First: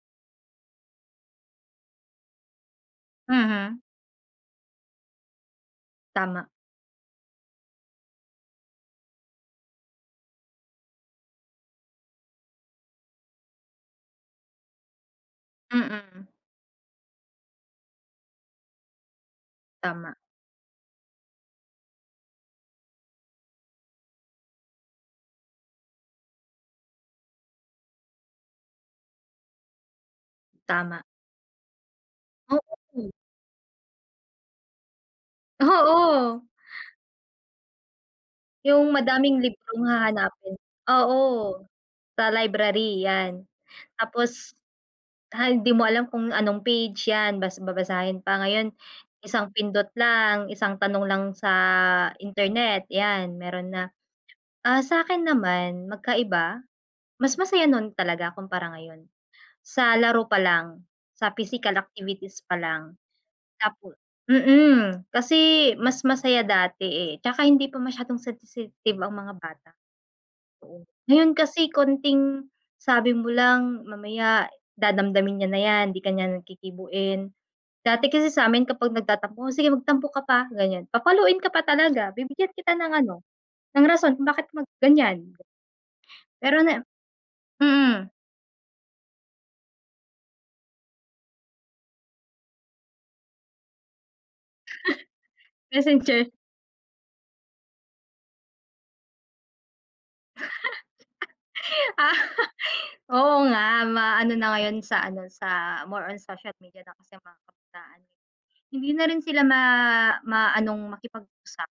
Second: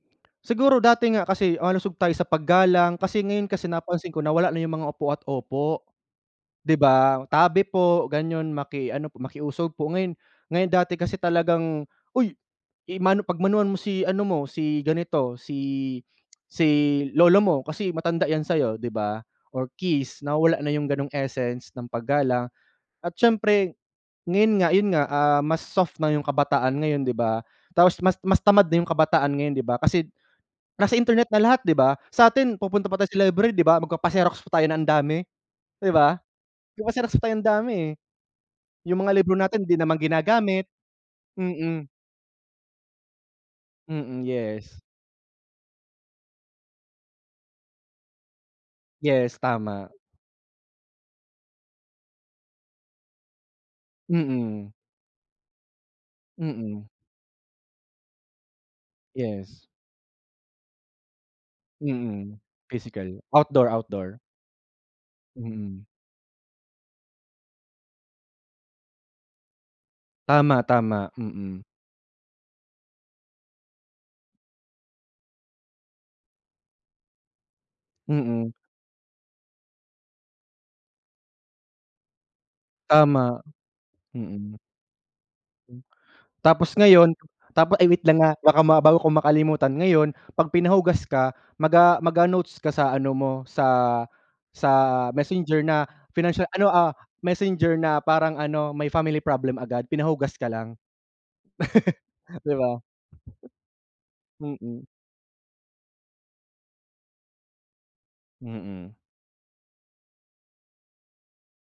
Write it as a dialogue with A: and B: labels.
A: Siguro dati nga kasi malusog tayo sa paggalang, kasi ngayon kasi,
B: Mhm.
A: napansin ko na wala na 'yong mga opo at opo.
B: Tama.
A: 'Di ba, tabi po, ganyon, maki ano po, makiusog po, ngayon, ngayon dati kasi talagang, "Uy i-mano pagmanuhan mo si ano mo, si ganito, si,
B: Mm.
A: si lolo mo kasi matanda 'yan sa'yo." 'Di ba, or
B: Tama.
A: kiss. Nawawala na 'yong gano'ng essence ng paggalang at siyempre, ngayon nga, 'yon nga, ah, mas soft na 'yong kabataan ngayon, 'di ba. Tapos, mas mas tamad na 'yong kabataan ngayon, 'di ba, kasi kasi,
B: Tama.
A: internet na lahat, 'di ba, sa'tin pupunta pa tayo
B: Oo.
A: sa library, 'di ba. Magpapa-xerox pa tayo na ang dami, 'di ba,
B: Oo.
A: magpa-xerox pa tayo ang dami, eh.
B: 'Yong
A: 'Yong mga libro
B: madaming
A: natin 'di
B: librong
A: naman
B: hahanapin,
A: ginagamit.
B: oo,
A: Mm.
B: sa library 'yan.
A: Mm,
B: Tapos,
A: yes.
B: han hindi mo alam kung anong page 'yan bas babasahin pa, ngayon
A: Yes,
B: isang pindot
A: tama.
B: lang, isang tanong lang sa internet 'yan, meron na.
A: Mm.
B: Ah, sa'kin naman magkaiba,
A: Mm.
B: mas masaya no'n talaga kumpara ngayon,
A: Yes.
B: sa laro pa lang, sa physical
A: Mm,
B: activities pa lang.
A: physical. Outdoor,
B: Tapo
A: outdoor.
B: mm, kasi
A: Mm.
B: mas masaya dati, eh, 'tsaka hindi pa masyadong sensitive ang mga bata
A: Tama,
B: noon.
A: tama.
B: Ngayon
A: Mm.
B: kasi konting, sabi mo lang, mamaya dadamdamin niya na 'yan, hindi ka niyan kikibuin. Dati kasi
A: Mm.
B: samin kapag nagtatampo, "O sige, magtampo ka pa," ganiyan. Papaluin ka pa talaga, bibigyan kita ng ano,
A: Tama,
B: ng rason kung bakit
A: mm.
B: mag-ganiyan.
A: M
B: Pero
A: Tapos
B: na
A: ngayon, tapo ay wait
B: mm.
A: lang, ah, baka ma bago ko makalimutan, ngayon pag pinahugas ka, Maga maga-notes ka sa ano mo, sa sa Messenger na
B: Messenger.
A: financial ano, ah, Messenger na parang ano, may family problem agad, pinahugas ka lang.
B: Ah,
A: 'Di ba?
B: oo nga, maano na ngayon
A: Mm.
B: sa ano sa, more on social media na kasi mga kabataan, eh. Hindi
A: Mm.
B: na rin sila ma maanong makipag-usap.